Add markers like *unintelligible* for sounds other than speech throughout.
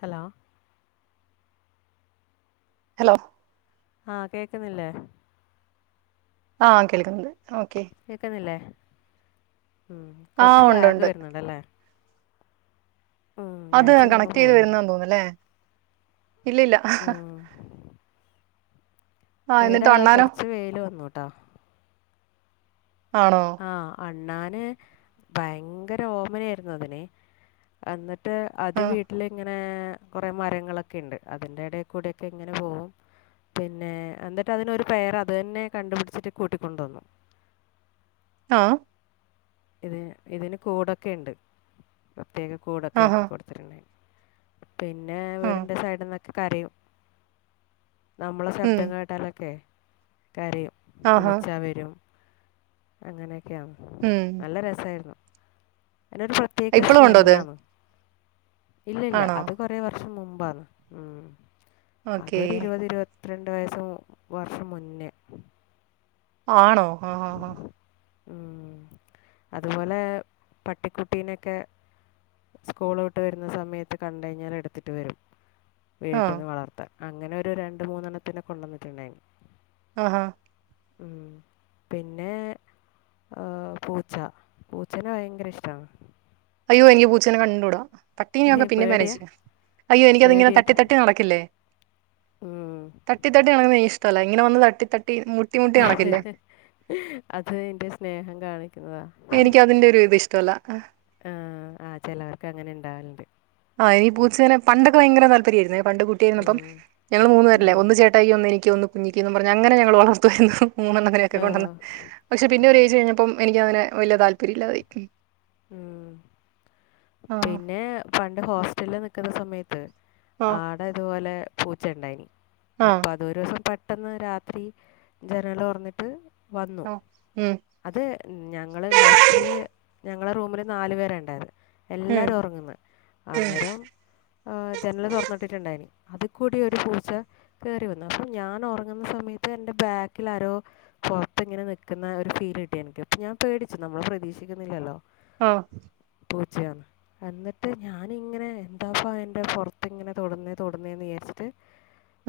Hello hello ആഹ കേക്കുന്നില്ലേ ആഹ കേൾക്കുന്നത് കേക്കുന്നില്ലേ ഉ ആ കൊറച്ച് ഉണ്ട് ലാഗ് ഉണ്ട് വരുന്നുണ്ടല്ലേ ഉം, ഞാൻ അത് വെച്ചത് അങ്ങ് കണക്ട് ചെയ്ത് പോയിന്ന് വരുന്നന്ന് തോന്നുന്നുല്ലേ ഇല്ലില്ല ഉം. ഇവിടെകൊറച്ച വെയില് വന്നൂട്ടാ ആണോ ആഹ അണ്ണന് ഭയങ്കര ഓമനയായിരുന്നു അതിനെ എന്നിട്ട് അത് ആ വീട്ടിൽ ഇങ്ങനെ കുറെേ മരങ്ങളൊക്കെ ഉണ്ട് അതിന്റെ ഇടയിൽ കൂടെൊക്കെ ഇങ്ങനെ പോകും പിന്നെ എന്നിട്ട് അതിനൊരു പേര് അത് തന്നെ കണ്ടുപിടിച്ചിട്ട് കൂട്ടിക്കൊണ്ടുവന്നു ആഹ ഇതി ഇതിന് കൂടൊക്കെ ഉണ്ട് പ്രത്യേക കൂടൊക്കെ ആഹാ ആക്കി കൊടുത്തിട്ടുണ്ട് പിന്നെ ആ വീടിന്റെ സൈഡി ഇരുന്നൊക്കെ കരയും നമ്മളെ ഉം ശബ്ദം കേട്ടാലൊക്കെ കരയും ആഹാ വിളിച്ചാൽ വരും അങ്ങനെയൊക്കെയാണ് ഉം നല്ല രസമായിരുന്നു അതിനൊരു പ്രത്യേക ഇപ്പളും ഉണ്ടോ അത് സ്മെല്ലാണ് ഇല്ല ഇല്ല ആണോ അത് കൊറേ വർഷം മുമ്പാണ് ഉ ഓക്കേ അതൊരു ഇരുപത് ഇരുപത്തി ഇരുപത്തിരണ്ട് വയസ് വർഷം മുന്നേ ആണോ ആഹ ആഹ് ആഹ ഉം അതുപോലെ പട്ടിക്കുട്ടിനൊക്കെ സ്കൂള് വിട്ട് വരുന്ന സമയത്ത് കണ്ട് കഴിഞ്ഞാൽ എടുത്തിട്ട് വരും ആ വീട്ടിൽവളർത്താൻ അങ്ങനെ ഒരു രണ്ടു മൂന്നെണ്ണത്തിനെ കൊണ്ടുവന്നിട്ടുണ്ടായിരുന്നു ആഹഹാ ഉ പിന്നെ പൂച്ച പൂച്ചനെ ഭയങ്കര ഇഷ്ടമാണ് അയ്യോ എനിക്ക് പൂച്ചേനെ കണ്ടൂടാ ഏ പട്ടീനൊക്കെ പിന്നെ പേടിയാ *inaudible* അയ്യോ എനിക്കത്ങ്ങനെ തട്ടി പേടിയായിട്ട് തട്ടി നടക്കില്ലേ ഉം. തട്ടി തട്ടി നടക്കുനത് എനിക്ക്ഇഷ്ടമല്ല ഇങ്ങനെ വന്ന് തട്ടി തട്ടി മുട്ടി മുട്ടി ഹ നടക്കില്ലേ ഹഅത് അതിന്റെ സ്നേഹം കാണിക്കുന്നതാ ചലാ ആ *inaudible* ആ ആ് ചിലവർക്ക് അങ്ങനെ ഉണ്ടാവലുണ്ട് ആ് ഇനി പൂച്ചനെ പണ്ടൊക്കെ ഭയങ്കര താപര്യമായിയിരുന്നു പണ്ട് ഉം. കുട്ടിയായിരുന്നപ്പംഞങ്ങങ്ങള് മൂന്നുേ പേരല്ലേ ഉം. ഒന്ന് ചേട്ടായി ഒന്ന് എനിക്ക് ഒന്ന് ങ്ങിക്കിന്ന് പറഞ്ഞ്ഞ അങ്ങന ഞൾ വളർത്തുമായിരുന്നു മൂന്നണ്ണനൊക്കെ കൊണ്ടന്ന് ഓ പക്ഷെ പിന്നെ ഒരു ദിവസം കഴിഞ്ഞപ്പം എനിക്കതിനെ വലിയ താല്പര്യം ഇല്ലാതായി ഉ ആ പിന്നെ പണ്ട് ഹോസ്റ്റലിൽ നിക്കുന്ന സമയത്ത് ആ ആടെ ഇതുപോലെ പൂച്ച ഉണ്ടായി ആ അപ്പൊ അത് ഒരു ദിവസം പ പെട്ടെന്ന് രാത്രി ജനല് തുറന്നിട്ട് വന്നു ആ ഉം അത് ഞങ്ങള് ഹോസ്റ്റല് ഞങ്ങളുടെ റൂമിൽ നാല് പേരു ണ്ടായിരുന്ന ഉം എല്ലാരും ഉറങ്ങന്ന് ഉം അന്നേരംആഹ് ജനൽ തുറന്നിട്ടിട്ടുണ്ടായിനി അത് കൂടി ഒരു പൂച്ച കേറി വന്നു അപ്പൊ ഞാൻ ഉറങ്ങുന്ന സമയത്ത് എന്റെ ബാക്കിൽ ആരോ പുറത്ത് ഇങ്ങനെ നിക്കുന്ന ഒരു ഫീ *unintelligible* എനിക്ക് അപ്പ ഞാൻ പേടിച്ചു നമ്മൾ പ്രതീക്ഷിക്കുന്നില്ലല്ലോ *unintelligible* *unintelligible* എന്നിട്ട് ഞാനിങ്ങനെ എന്താപ്പ എതിൻ്റെ പുറത്തിങ്ങനെ തോട്ന്നേ തൊടുന്നേന്ന് വിചാരിച്ചിട്ട്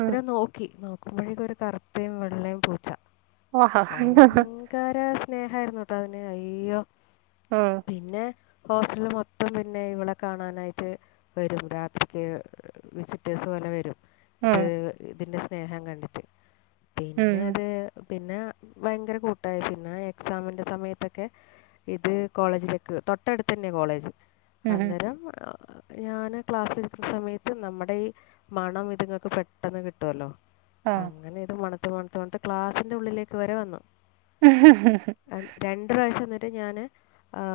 ഉം *unintelligible* നോക്കി നോക്കുമ്പോഴേക്കും ഒരു കറുത്തയും വെള്ളയും പൂച്ച *unintelligible* സ്നേഹയിരുന്നുട്ടോ അതിന് അയ്യോ ഉം പിന്നെ ഹോസ്റ്റല മൊത്തം പിന്നെ ഇവളെ കാണാനായിട്ട് വരും രാത്രിക്ക് വിസിറ്റേഴ്സ് പോലെ വരും ഉം ഇത് ഇതിന്റെ സ്നേഹം കണ്ടിട്ട് പിന്നെ ഉം അത് പിന്നെ ഭയങ്കര കൂട്ടായി പിന്നെ എക്സാമിന്റെ സമയത്തൊക്കെ ഇത് കോളേജിലേക്ക് തൊട്ടടുത്ത് തന്നെ കോളേജ് ഉം ഉം അന്നേരം ഞാന് ക്ലാസ് എടുക്കുന്ന സമയത്ത് നമ്മുടെ ഈ മണം ഇതുങ്ങൾക്ക് പെട്ടെന്ന് കിട്ടുവല്ലോ ആ അങ്ങനെ ഇത് മണത്ത മണത്ത മണത്ത് ക്ലാസ്സിന്റെ ഉള്ളിലേക്ക് വരെ വന്നു *unintelligible* ഞാന്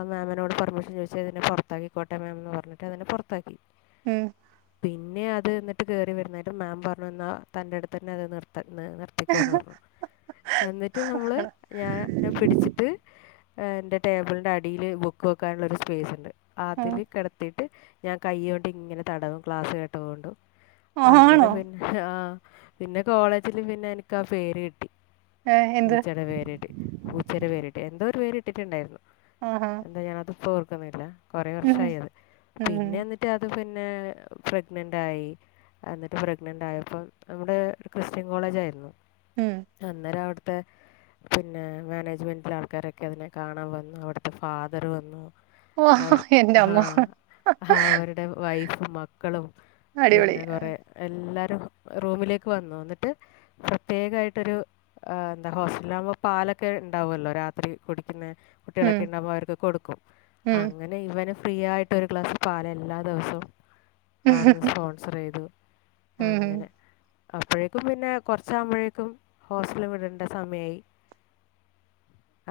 മാമിനോട് പെർമിഷൻ ചോദിച്ച ഇതിനെ പോറത്താക്കി കോട്ടെ മാംന്ന് പറഞ്ഞിട്ട് അതിനെ പുറത്താക്കി *unintelligible* പിന്നെ അത് എന്നിട്ട് കയറി വരുന്നായിട്ട് മാം പറഞ്ഞു തന്നാൽ തന്റെ അടുത്ത് തന്നെ അത് നിർ *unintelligible* നിർത്തിക്കുന്ന് പറഞ്ഞു എന്നിട്ട് നമ്മൾ ഞാൻ പിടിച്ചിട്ട് എന്റെ ടേബിളിന്റെ അടിയിൽ ബുക്ക് വെക്കാനുള്ള ഒരു സ്പേസ് ഉണ്ട് അതില് കിടത്തി *unintelligible* ഞാൻ കൈ കൊണ്ട് ഇങ്ങനെ തടവും ക്ലാസ്സ് കേട്ടകോണ്ടും ആ അങ്ങനെ ആണോ പിന്നെ ആഹ് പിന്നെ കോളേജിലും പിന്നെ എനക്ക് ആ പേര് കിട്ടി ഏ എന്ത് പൂച്ചേടെ പേരിട്ട് പൂച്ചയുടെ പേരിട്ട് എന്തോ ഒരു പേര് ഇട്ടിട്ടുണ്ടായിരുന്നു ആഹാ എന്താ ഞാനത് ഇപ്പം ഓർക്കുന്നില്ല കൊറെ ഉം വർഷായി അത് ഉം പിന്നെ ഇന്നിറ്റ് അത് *unintelligible* ന്നെ പ്രഗ്നനെൻ്റായി അന്നിട്ട് പ്രഗ്നന്റ് ആയപ്പം അവിടെ ക്രിസ്ത്യൻ കോളേജ് ആയിരുന്നു ഉം അന്നേരം അവിടുത്തെ പിന്നെ മാനേജ്മെന്റിലെ ആൾക്കാരൊക്കെ അതിനെ കാണാൻ വന്നു അവിടുത്തെ ഫാദറ് വന്നു ഓ ആ ആ എന്റെമ്മോ ആ, അവരുടെ വൈഫും മക്കളും പിന്നെ കൊറെ എല്ലാ റൂമിലേക്ക് വന്നു എന്നിട്ട് പ്രത്യേകായിട്ടൊരു ആഹ് എന്താ ഹോസ്റ്റലാവുമ്പോ പാലൊക്കെ ഇണ്ടാവല്ലോ രാത്രി കുടിക്കുന്ന ഉം കുട്ടികളൊക്കെ ഇണ്ടാവുമ്പോ അവർക്ക് കൊടുക്കും ഉം അങ്ങനെ ഇവന് ഫ്രീ ആയിട്ട് ഒരു ഗ്ലാസ് പാല് എല്ലാ ദിവസവും അവിടുന്ന് ഉം സ്പോൺസറ് ചെയ്തു ഉം അങ്ങനെ അപ്പഴേക്കും പിന്നെ കൊറച്ചാകുമ്പഴേക്കും ഹോസ്റ്റല് വിടേണ്ട സമയായി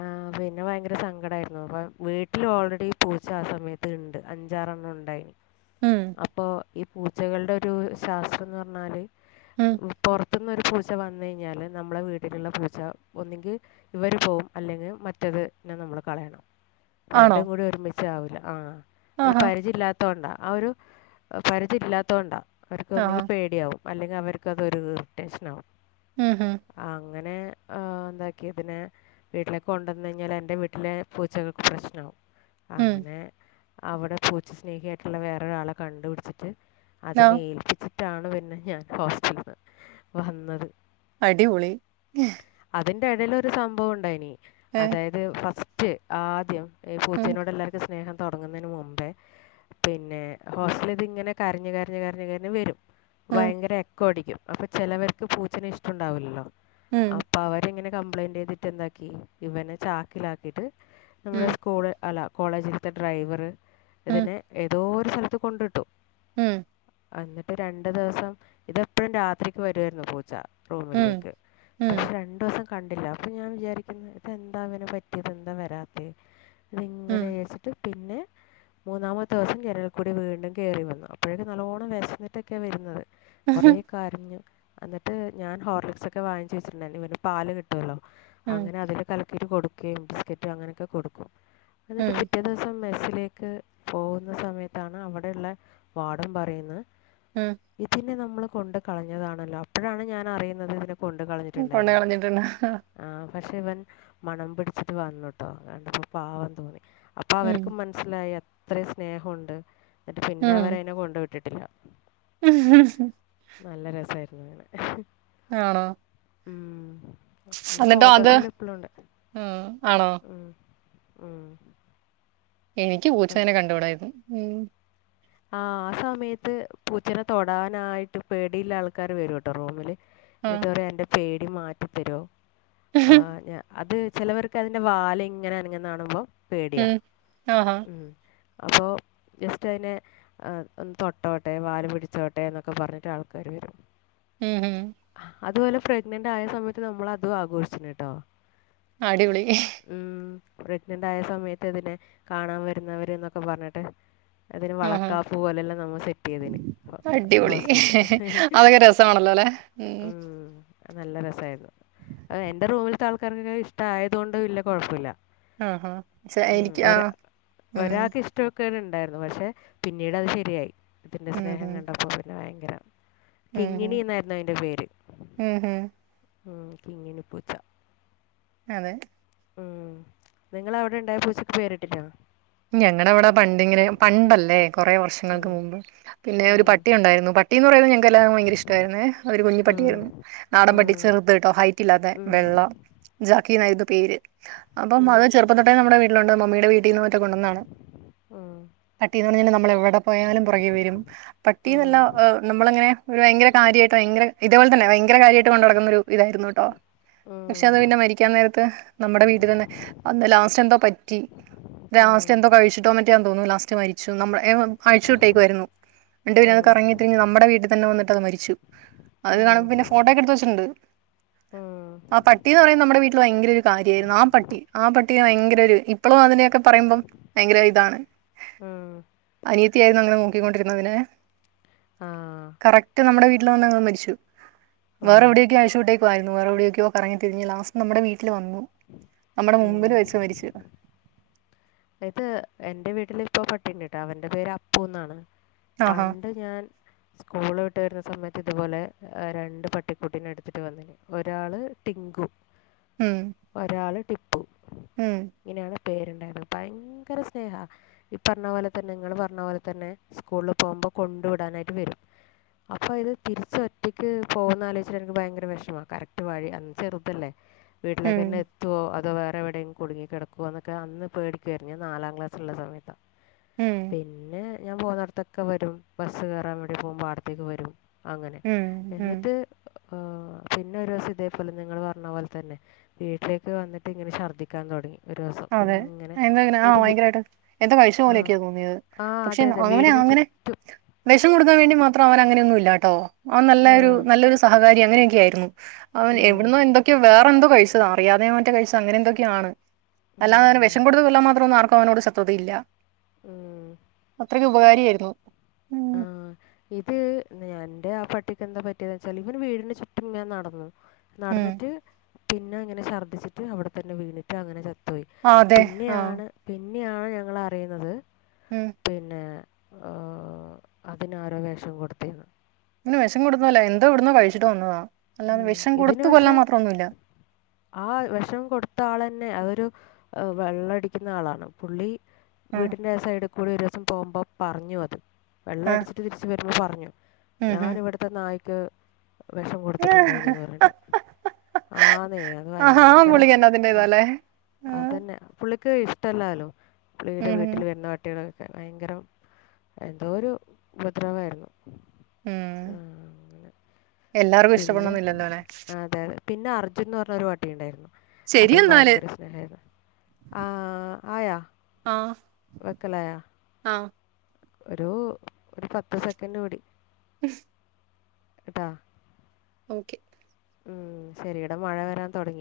ആഹ് പിന്നെ ഭയങ്കര സങ്കടായിരുന്നു അപ്പ വീട്ടില് ഓൾറെഡി പൂച്ച ആ സമയത്ത് ഇണ്ട് അഞ്ചാറെണ്ണം ഉണ്ടായി ഉം അപ്പൊ ഈ പൂച്ചകളുടെ ഒരു ശാസ്ത്രംന്ന് പറഞ്ഞാല് ഉം പൊറത്ത് പൊറത്തുന്നൊരു പൂച്ച വന്ന് കഴിഞ്ഞാല് നമ്മളെ വീട്ടിലുള്ള പൂച്ച ഒന്നെങ്കി ഇവര് പോകും അല്ലെങ്കി മറ്റേത് പിന്നെ നമ്മള് കളയണം ആണോ രണ്ടും കൂടി ഒരുമിച്ച് ആവില്ല ആ അത് ആഹാ പരിചയെല്ലാത്തകൊണ്ടാ ആ ഒരു പരിചയം ഇല്ലാത്ത കൊണ്ടാ അവര്ക്ക് ആഹാ ഒന്നുകിൽ പേടിയാവും അല്ലെങ്കി അവർക്കതൊരു ഇറിട്ടേഷനാകും ഉം ഉം അങ്ങനെ ആഹ് എന്താക്കി ഇതിനെ വീട്ടിലേക്ക് കൊണ്ടന്ന് കഴിഞ്ഞാ എ എന്റെ വീട്ടിലെ പൂച്ചകൾക്ക് പ്രശ്നാവും ഉം അങ്ങനെ അവിടെ പൂച്ച സ്നേഹിയായിട്ടുള്ള വേറൊരാളെ കണ്ടുപിടിച്ചിട്ട് ആ അതിനെ ഏൽപ്പിച്ചി ട്ടാണ് പിന്നെ ഞാൻ ഹോസ്റ്റലിന്ന് വന്നത് അടിപൊളി അതിന്റെ ഇടയിൽ ഒരു സംഭവം ഉണ്ടായിനി ഏ അതായത് ഫസ്റ്റ് ആദ്യം ഈ ഉം പൂച്ചനോട് എല്ലാർക്കും സ്നേഹം തുടങ്ങുന്നതിന് മുമ്പേ പിന്നെ ഹോസ്റ്റല ഇത് ഇങ്ങനെ കരഞ്ഞ് കരഞ്ഞ് കരഞ്ഞഞ് കരഞ്ഞ് വരും ഉം ഭയങ്കര എക്കോടിക്കും അപ്പൊ ചെിലവർക്ക് പൂച്ചന് ഇഷ്ടംണ്ടാവില്ലല്ലോ ഉം അപ്പൊ അവരെങ്ങനെ കംപ്ലൈന്റ് ചെയ്തിട്ട് എന്താക്കി ഇവനെ ചാക്കിലാക്കിട്ട് നമ്മുടെ ഉം സ്കൂള് അല്ല കോളേജിലത്തെ ഡ്രൈവർ ഉം ഇതിനെ ഏതോ സ്ഥലത്ത് കൊണ്ടിട്ടു ഉം എന്നിട്ട് രണ്ടു ദിവസം ഇതെപ്പോഴും രാത്രിക്ക് വരുവാരുന്നു പൂച്ച ഉം റൂമിലേക്ക് പക്ഷെ രണ്ടു ദിവസം കണ്ടില്ല അപ്പൊ ഞാൻ വിചാരിക്കുന്ന ഇത് എന്താ ഇവന് പറ്റി ഇപ്പം എന്താ വരാത്തേ ഉം ഇതിങ്ങനെ വച്ചിട്ട് പിന്നെ മൂന്നാമത്തെ ദിവസം ജനൽ കൂടി വീണ്ടും കയറി വന്നു അപ്പോഴേക്കെ നല്ലോണ്ണം വിശന്നിട്ടൊക്കെ വരുന്നത് കുറെ കരഞ്ഞു എന്നിട്ട് ഞാൻ ഹോർലിക്സ് ഒക്കെ വാങ്ങി വെച്ചിട്ടുണ്ടല്ലോ ഇവന് പാല് കിട്ടുവല്ലോ ഉം ഉം അങ്ങനെ അതില് കലക്കിയിട്ട് കൊടുക്കുകയും ബിസ്ക്കറ്റും അങ്ങനെയൊക്കെ കൊടുക്കും എന്നിട്ട് ഉം പിറ്റേ ദിവസം മെസ് യിലേക്ക് പോകുന്ന സമയത്താണ് അവിടെ ഉള്ള വാടം പറയുന്ന ഉം നമ്മൾ കൊണ്ട് കളഞ്ഞതാണല്ലോ അപ്പോഴാണ് ഞാൻ അറിയുന്നത് ഇവനെ കൊണ്ട് ഉം കൊണ്ട് കളഞ്ഞിട്ടുണ്ടായി കളഞ്ഞിട്ടുണ്ട് ആ പക്ഷെ ഇവൻ മണം പിടി ച്ച് വന്നുട്ടോ കണ്ടപ്പോ പാവം തോന്നി അപ്പൊ ഉം അവർക്കും മനസ്സിലായി ഇത്രയും സ്നേഹംണ്ട് എന്നിട്ട് പിന്നെ അവരെ അതിനെ കൊണ്ടുവിട്ട് ഉം നല്ല *inaudible* ആണോ ഉം അതിന്റെ എന്നിട്ടോ അത് ഫോട്ടോസ് എല്ലാം ഇപ്പോളും ഉണ്ട് ഉം ആണോ ഉം എനിക്ക് ഉം. പൂച്ചനെ കണ്ടുടാ അതിന് ഉം ആ ആ സമയത്ത് പൂച്ചനെ തൊടാനായിട്ട് പേടിയില്ല ആൾക്കാര് വരൂ കേട്ടോ റൂമില് ആ എന്നിട്ട് പറയ് എന്റെ പേടി മാറ്റിത്തരോ ആ അത് ചിലവർക്ക് അതിന്റെ വാല് ഇങ്ങനെ അനങ്ങുന്ന കാണുമ്പോ പേടിയാ ഉം ആഹാ ഉം അപ്പോൾ ജസ്റ്റ് അതിനെ ആ ഒന്ന് തൊട്ടോട്ടെ വാല് പിടിച്ചോട്ടെ എന്നൊക്കെ പറഞ്ഞിട്ട് ആൾക്കാര് വരും ഉം ഉം അതുപോലെ പ്രഗ്നന്റ് ആയ സമയത്ത് നമ്മൾ അതും ആഘോഷിച്ചുണ്ട്ട്ടോ അടിപൊളി പ്രഗ്നന്റ് ആയ സമയത്ത് ഇതിനെ കാണാൻ വരുന്നവര എന്നൊക്കെ പറഞ്ഞിട്ട് അതിന് വള ഉം അടിപൊളി ഹോസ്റ്റലിൽ അതൊക്കെ രസമാണല്ലോ അല്ലെ ഉം മ് നല്ല രസായിരുന്നു അ എന്റെ റൂമിലത്തെ ആൾക്കാർക്കൊക്കെ ഇഷ്ട ആയതൊണ്ട് വല്യ കുഴപ്പല്ല ആഹാ ശ്ശെ, ഉം എനിക്ക് ആ ഒരാ ഉം ഒരാൾക്ക് ഇഷ്ട ണ്ടായിരുന്നു പക്ഷെ പിന്നീട് അത് ശരിയായി ഇതിൻ്റെ ഉം ഉം സ്നേഹം കണ്ടപ്പോൾ പിന്നെ ഭയങ്കര ഉം കിങ്ങിണി ഉം എന്നായിരുന്നു അതിന്റെ പേര് ഉം ഉം ഉം കിങ്ങിണി പൂച്ച അതെ ഉം നിങ്ങള് അവിടെ ഉണ്ടായ പൂച്ചക്ക് പേരിട്ടില്ലാ ഞങ്ങടെ അവിടെ പണ്ടിങ്ങനെ പണ്ടല്ലേ കുറേ ഉം. വർഷങ്ങൾക്ക് മുമ്പ് പിന്നെ ഒരു ഉം. പട്ടിയുണ്ടായിരുന്നു പ പട്ടിന്നു പറഞ്ഞാ ഞങ്ങക്ക് എല്ലാർക്കും ഭയങ്കര ഇഷ്ട്ടായിരുന്നേ ഒരു കുഞ്ഞി പട്ടിയായിരുന്നു. നാടൻ പട്ടി ചെറുതെട്ടോ ഹൈറ്റ് കില്ലാതെ വെള്ള ജാക്കിന്നായിരുന്നു പേര്. അപ്പം അത് ചെറുപ്പം തൊട്ടേ നമ്മുടെ വീട്ടിലുണ്ട് മമ്മിടെ വീട്ടീന്ന് മറ്റെ കൊണ്ടുന്നാണ്. മ് പട്ടിന്ന് പറഞ്ഞാൽ നമ്മള എവിടെ പോയാലും പുറകെ വരും പട്ടി ന്നല്ലാ നമ്മളങ്ങനെവയങ്കര കാര്യയിട്ട് ങ്കര ഇതെപോലെ തന്നെവയങ്കര കാര്യയിട്ട് കൊണ്ടക്കുന്നൊരു ഇതായിരുന്നുട്ടോ. പക്ഷെ അത് പിന്നെ മരിക്കാൻ നേരത്ത് നമ്മടെ വീട്ടിതന്നെ അന്ന് ലാസ്റ്റ് എന്തോ പറ്റി. ലാസ്റ്റ് എന്തോ കഴിച്ചിട്ടോ മാറ്റാആ തോന്നുണു ലാസ്റ്റ് മരിച്ചു. നമ്മള എ ഓ അഴിച്ചു വിട്ടേകുയാഇരുന്നു. നിട്ട് പിന്ന അത് കറങ്ങി തിരിഞ്ഞ് നമ്മടെ വീട്ടി തന്നെവന്നിട്ട്ത് മരിച്ചു. അത് കാണുമ്പം പിന്നെ ഫോട്ടോക്കെ എടുത്തു വെച്ചിട്ടുണ്ട്. ആ പട്ടി ന്ന് പറയിന്നത് നമ്മടെ വീട്ടിൽ വയങ്കര ഒരു കാര്യരുന്നു ആ പട്ടി ആ പട്ടി *unintelligible* ഭയങ്കര ഒരു ഇപ്പോഴും അതിനെയൊക്കെ പറയുമ്പം ഭയങ്കര ഇതാണ് അനിയത്തി തിയാരുന്നു അ അതിനെ നോക്കി ക്കൊണ്ടിരുന്നതിനെ ആ കറക്റ്റ് നമ്മുടെ വീട്ടിൽ വന്നങ് മരിച്ചു. ഓ വേറെ എവിടേക്കോ അഴിച്ചുവിട്ടേക്കായിരുന്നു വേറെ എവിടെയക്കോ കറങ്ങി തിരി ഞ് ലാസ്റ്റ് നമ്മുടെ വീ ട്ടില് വന്നു നമ്മടെ മുമ്പില് ഉം. വെച്ച് മരിച്ച്. ഇത് എന്റെ വീട്ടില് ഇപ്പോ പട്ടിണ്ട് ട്ടോ അവന്റെ പേര് അപ്പൂന്നാണ്. ആഹാ പണ്ട് ഞാൻ സ്കൂള് വിട്ട് വരുന്ന സമയത്ത് റ്റ ഇതുപോലെ രണ്ട് പട്ടിക്കുട്ടിനെ ടുത്തിട്ട് വന്നീനു ഒരാള് ടിങ്കു. ഒരാൾ ട്ടിപ്പു. മം പേരുണ്ടായിരുന്നു ഭയങ്കര സ്നേഹ ഈ പറഞ്ഞ പോലെ തന്നെ നിങ്ങൾ പറഞ്ഞ പോലെ തന്നെ സ്കൂളിൽ പോകു ഇപ്പൊ കൊണ്ടു വിടാനായിട്ട് വരും. അപ്പൊഅ ഇത് തിരിച്ച് ഒറ്റയ്ക്ക് പോകുന്ന ആലോയിച്ചു എനിക്ക് ഭയങ്കര വെഷമാ കറക്റ്റ് വഴി അന്ന് ചെറുതല്ലേ. ഉം പിന്നെ എത്തോ അതോ വേറെ എവിടേം കുടുങ്ങി കെടക്കോ ന്നൊക്കെ മോൊക അന്ന്േിക്കുായിഞ്ഞാൽ നാലാം ക്ലാസ്സുള്ള സമയത്താ. ഉം പിന്നെ ഞാൻ പോന്നൊടുത്തൊക്കെ വരും ബസ് കേറാൻവേണ്ടി പോകുമ്പോ അടുത്തേക്ക് വരും. അങ്ങനെ ഉം ഉം എന്നിട്ട് ഓ ആ പിന്നെ ഒരുസം ഇതേപോലെ നിങ്ങൾ പറഞ്ഞ പോലെ തന്നെ വീട്ടിലേക്ക് വന്നിട്ട് ഇങ്ങനെ ഷർദിക്കാൻ തുടങ്ങി. ഒരു ദിവസം അ അതെ ഇങ്ങനെ എന്താ ഇങ്ങന ആ എന്നിട്ട് വി- ഭയങ്കരായിട്ട് എന്താ കഴിച്ച ആ പോലെയൊക്കെയാ തോന്നിയത്. ആ അതെ പക്ഷെന്ന് അതെ അങ്ങനെ വീടിന് അങ്ങനെ ചുറ്റും വെഷം കൊടുക്കാൻ വേണ്ടി മാ ത്രം അവൻ അങ്ങനെയൊന്നുല്ല ട്ടോ അവൻ ആ, നല്ലൊരു നല്ലൊരു സഹകാരി അങ്ങനെയൊക്കെ ആയിരുന്നു. അവൻ ഉം, എവിടന്നോ എന്തൊക്കെയോ വേറെ എന്തോ കഴിച്ചതാ അറിയാതെയോ മറ്റോ കഴിച്ചത് അങ്ങനെ എന്തൊക്കെആണ്. അല്ലാതെ അവന് ഉം, വെഷം കൊടു കൊല്ലാ മാത്രം ഒന്നും ആർക്കും അവനോട് ശത്രുത ഇല്ല. ഉം, അത്രക്കും ഉപകാരി യിരുന്നു. ദേ ആ പട്ടിക്ക് എന്താ പറ്റിയത് ച്ചാൽ ഇവൻ വീടിന്റെ ചുറ്റുങ്ങെനെ നടന്നു ഉം നടന്നിറ്റ് പിന്നെ അങ്ങനെ ഛർദ്ദിച്ചിട്ട് അവിടെ തന്നെ വീണിട്ട് അങ്ങനെ ചത്തോയി. ആഹ് അതെ ആഹ് പിന്നെയാണ് പിന്ന ഇന്നെയാഞങ്ങൾ അറിയുന്നത് ഉം പിന്നെ ഓ അതിനാരോ വെഷം കൊടുത്തീന്നു. തിന് വെഷം കൊടുത്ത തല്ല എന്തോ എവിടുന്നോ കഴിച്ചിട്ട് വന്നതാ. ഉ അല്ലാതെ വെഷം ഇതിന് കൊടുത്ത് പക്ഷെ കൊല്ലാൻ മാത്രമൊന്നുമില്ല ആ വിഷം കൊടുത്ത ആളന്നെ ന്നെ അതൊരു വെള്ളംടിക്കുന്ന ആളാണ് പുള്ളി ആഹ് വീടിന്റെ ആ സൈഡിക്കോ ഓരോസം പോകുമ്പോമ് പറഞ്ഞു അത് വെള്ളം ആഹ് അടിച്ചിട്ട് തിരിച്ച് വരുമ്പോ പറഞ്ഞു ഉം ഉം ഞാനീവിടുത്തെ നായ്ക്ക് വെഷം കൊടുത്തിട്ടുണ്ടായി ന് പറഞ്ഞിട്ട് ആന്നെ അത് ആഹാ ആ ഭയങ്കരം പുള്ളിക്കന്നെ അതിന്റെ എ ഇതാല്ലേ ആഹ് അതന്നെ പുള്ളിക്ക് ഇ ട്ടല്ലല്ലോ പുള്ളീടെ ഉം വീട്ടിൽ വരുന്ന വട്ടികൾ എ ഭയങ്കരം എന്തോരു ഉപദ്രവായിരുന്നു. ഉം ആ അങ്ങനെ എല്ലാർക്കും പിന്നെ ഇഷ്ടപ്പെടണന്നില്ലല്ലോനെ അതെ അതെ പിന്നെ അർജുൻന്ന്റഞ്ഞ ഒരു പട്ടിണ്ടായിരുന്നു. ശരി അതും എന്നാല് ഭയങ്കരസ്നേഹരുന്നു. ആ ആയാ വെക്കലെയാ അ ഒരു, ഒരു, പത്ത്, സെക്കൻഡ് കൂടി. കേട്ടാ ഓക്കെ മം, ശെരി, ഈട, മഴ, വരാൻ തൊടങ്ങി.